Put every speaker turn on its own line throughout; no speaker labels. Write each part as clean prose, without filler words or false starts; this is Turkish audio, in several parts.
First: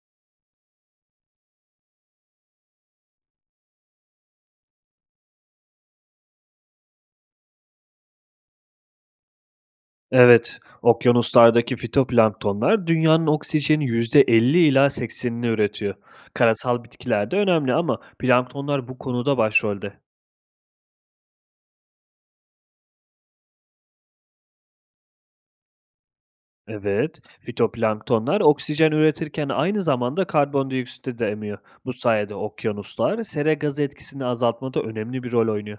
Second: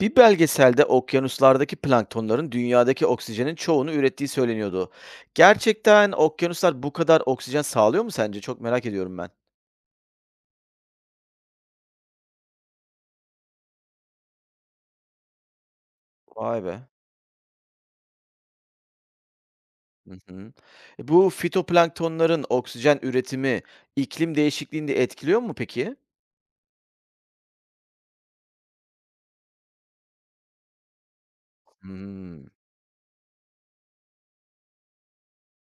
Bir belgeselde okyanuslardaki planktonların dünyadaki oksijenin çoğunu ürettiği söyleniyordu. Gerçekten okyanuslar bu kadar oksijen sağlıyor mu sence? Çok merak ediyorum ben.
Evet, okyanuslardaki fitoplanktonlar dünyanın oksijeni %50 ila 80'ini üretiyor.
Vay be.
Karasal bitkiler de önemli ama planktonlar bu konuda başrolde.
Hı hı. Bu fitoplanktonların oksijen üretimi iklim değişikliğini de etkiliyor mu peki?
Evet, fitoplanktonlar oksijen üretirken aynı zamanda karbondioksiti de emiyor. Bu sayede
Hmm,
okyanuslar sera gazı etkisini azaltmada önemli bir rol oynuyor.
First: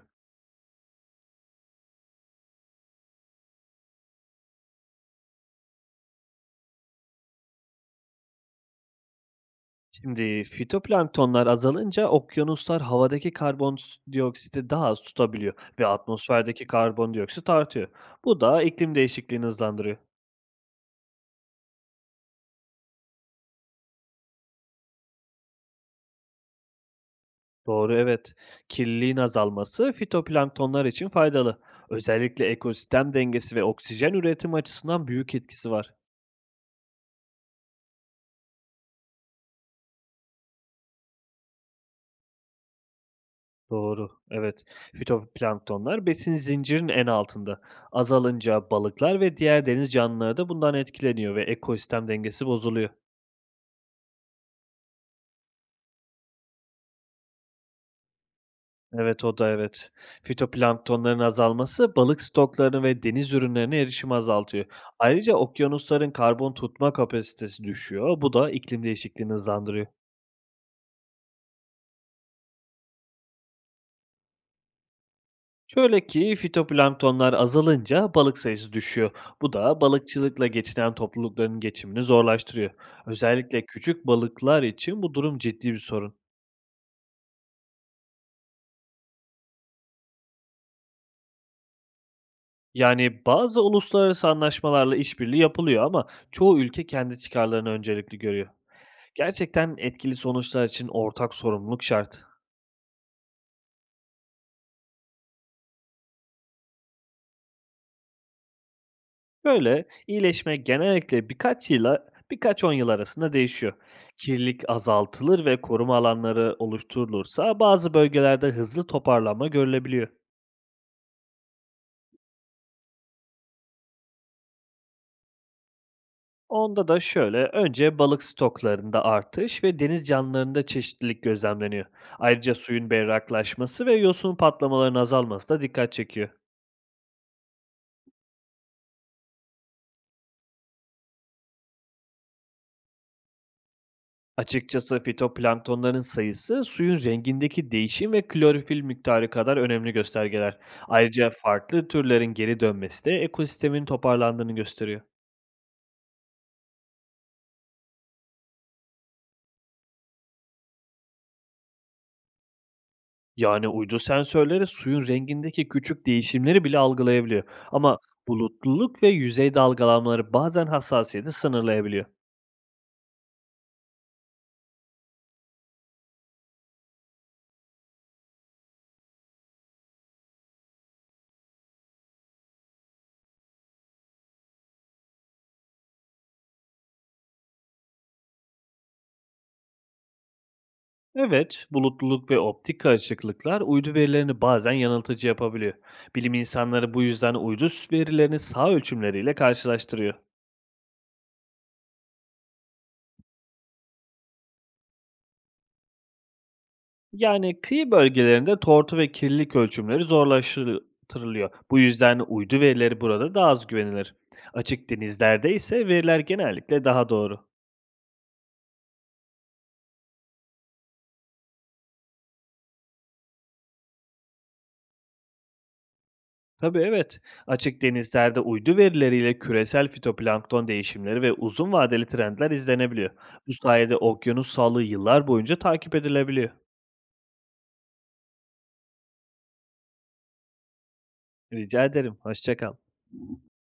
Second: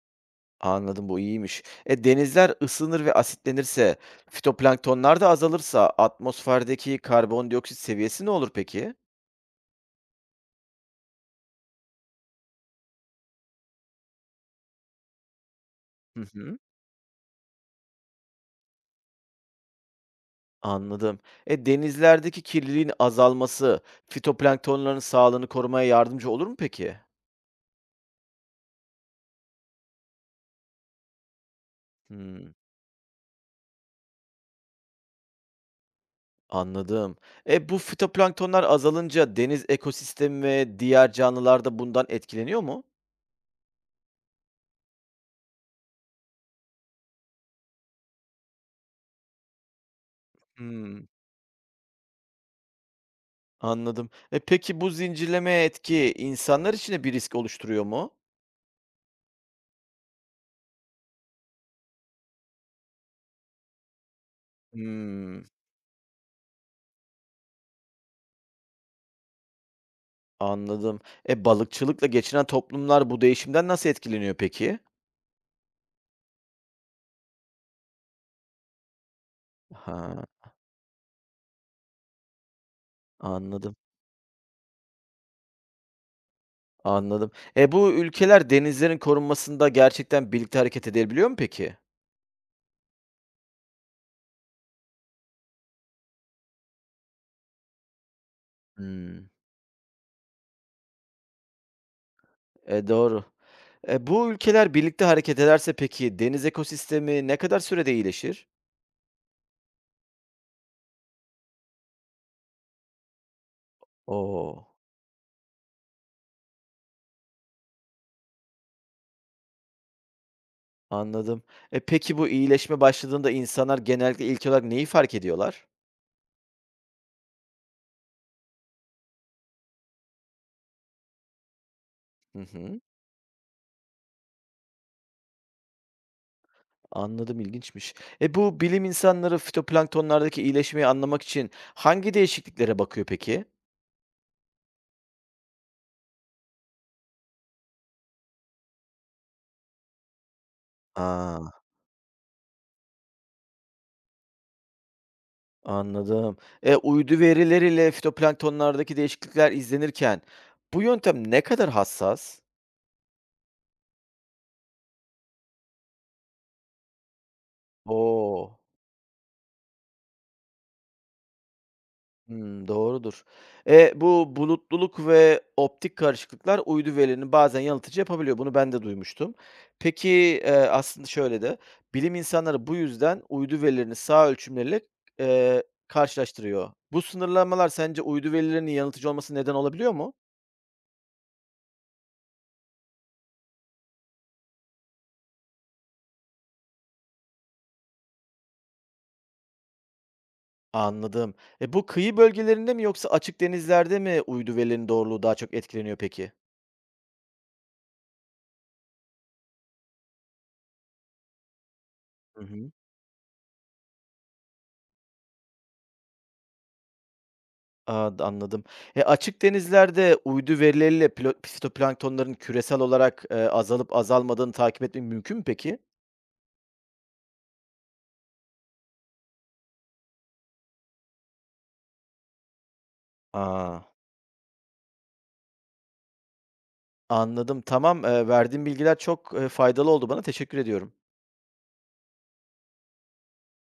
anladım, bu iyiymiş. Denizler ısınır ve asitlenirse, fitoplanktonlar da azalırsa atmosferdeki karbondioksit seviyesi ne olur peki?
Şimdi fitoplanktonlar azalınca okyanuslar havadaki karbondioksiti daha az tutabiliyor ve
Hı hı.
atmosferdeki karbondioksit artıyor. Bu da iklim değişikliğini hızlandırıyor.
Anladım. Denizlerdeki kirliliğin azalması fitoplanktonların sağlığını korumaya yardımcı olur mu peki?
Doğru, evet. Kirliliğin azalması fitoplanktonlar için faydalı. Özellikle
Hmm,
ekosistem dengesi ve oksijen üretimi açısından büyük etkisi var.
anladım. Bu fitoplanktonlar azalınca deniz ekosistemi ve diğer canlılar da bundan etkileniyor mu?
Doğru, evet. Fitoplanktonlar besin zincirinin en altında. Azalınca balıklar ve diğer deniz canlıları da bundan
Hmm,
etkileniyor ve ekosistem dengesi bozuluyor.
anladım. Peki bu zincirleme etki insanlar için de bir risk oluşturuyor mu?
Evet, o da evet. Fitoplanktonların azalması balık stoklarını ve deniz ürünlerine erişimi azaltıyor. Ayrıca
Hmm,
okyanusların karbon tutma kapasitesi düşüyor. Bu da iklim değişikliğini hızlandırıyor.
anladım. Balıkçılıkla geçinen toplumlar bu değişimden nasıl etkileniyor peki?
Şöyle ki fitoplanktonlar azalınca balık sayısı düşüyor. Bu da
Ha,
balıkçılıkla geçinen toplulukların geçimini zorlaştırıyor. Özellikle
anladım.
küçük balıklar için bu durum ciddi bir sorun.
Anladım. Bu ülkeler denizlerin korunmasında gerçekten birlikte hareket edebiliyor mu peki?
Yani bazı uluslararası anlaşmalarla işbirliği yapılıyor ama çoğu ülke kendi çıkarlarını öncelikli görüyor.
Hmm.
Gerçekten etkili sonuçlar için ortak sorumluluk şart.
E, doğru. Bu ülkeler birlikte hareket ederse peki deniz ekosistemi ne kadar sürede iyileşir?
Böyle, iyileşme genellikle birkaç yıla birkaç 10 yıl arasında değişiyor.
Oo,
Kirlilik azaltılır ve koruma alanları oluşturulursa bazı bölgelerde hızlı toparlanma görülebiliyor.
anladım. Peki bu iyileşme başladığında insanlar genellikle ilk olarak neyi fark ediyorlar?
Onda da şöyle, önce balık stoklarında artış ve deniz canlılarında çeşitlilik gözlemleniyor.
Hı
Ayrıca
hı,
suyun berraklaşması ve yosun patlamalarının azalması da dikkat çekiyor.
anladım, ilginçmiş. Bu bilim insanları fitoplanktonlardaki iyileşmeyi anlamak için hangi değişikliklere bakıyor peki?
Açıkçası fitoplanktonların sayısı suyun rengindeki değişim ve klorofil miktarı kadar önemli göstergeler. Ayrıca
Aa,
farklı türlerin geri dönmesi de ekosistemin toparlandığını gösteriyor.
anladım. Uydu verileriyle fitoplanktonlardaki değişiklikler izlenirken bu yöntem ne kadar hassas?
Yani uydu sensörleri suyun rengindeki küçük değişimleri bile algılayabiliyor. Ama
Oo,
bulutluluk ve yüzey dalgalanmaları bazen hassasiyeti sınırlayabiliyor.
hmm, doğrudur. Bu bulutluluk ve optik karışıklıklar uydu verilerini bazen yanıltıcı yapabiliyor. Bunu ben de duymuştum. Peki aslında şöyle de bilim insanları bu yüzden uydu verilerini sağ ölçümleriyle e, karşılaştırıyor. Bu sınırlamalar sence uydu verilerinin yanıltıcı olması neden olabiliyor mu?
Evet, bulutluluk ve optik karışıklıklar uydu verilerini bazen yanıltıcı yapabiliyor. Bilim insanları bu yüzden uydu verilerini sağ ölçümleriyle karşılaştırıyor.
Anladım. Bu kıyı bölgelerinde mi yoksa açık denizlerde mi uydu verilerinin doğruluğu daha çok etkileniyor peki?
Yani kıyı bölgelerinde tortu ve kirlilik ölçümleri zorlaştırılıyor. Bu yüzden
Hı
uydu
hı.
verileri burada daha az güvenilir. Açık denizlerde ise veriler genellikle daha doğru.
A, d anladım. Açık denizlerde uydu verileriyle plo fitoplanktonların küresel olarak, azalıp azalmadığını takip etmek mümkün mü peki?
Tabii evet. Açık denizlerde uydu verileriyle küresel fitoplankton değişimleri ve uzun vadeli trendler izlenebiliyor. Bu
A!
sayede okyanus sağlığı yıllar boyunca takip edilebiliyor.
Anladım, tamam. Verdiğin bilgiler çok, faydalı oldu bana. Teşekkür ediyorum.
Rica ederim. Hoşça kal.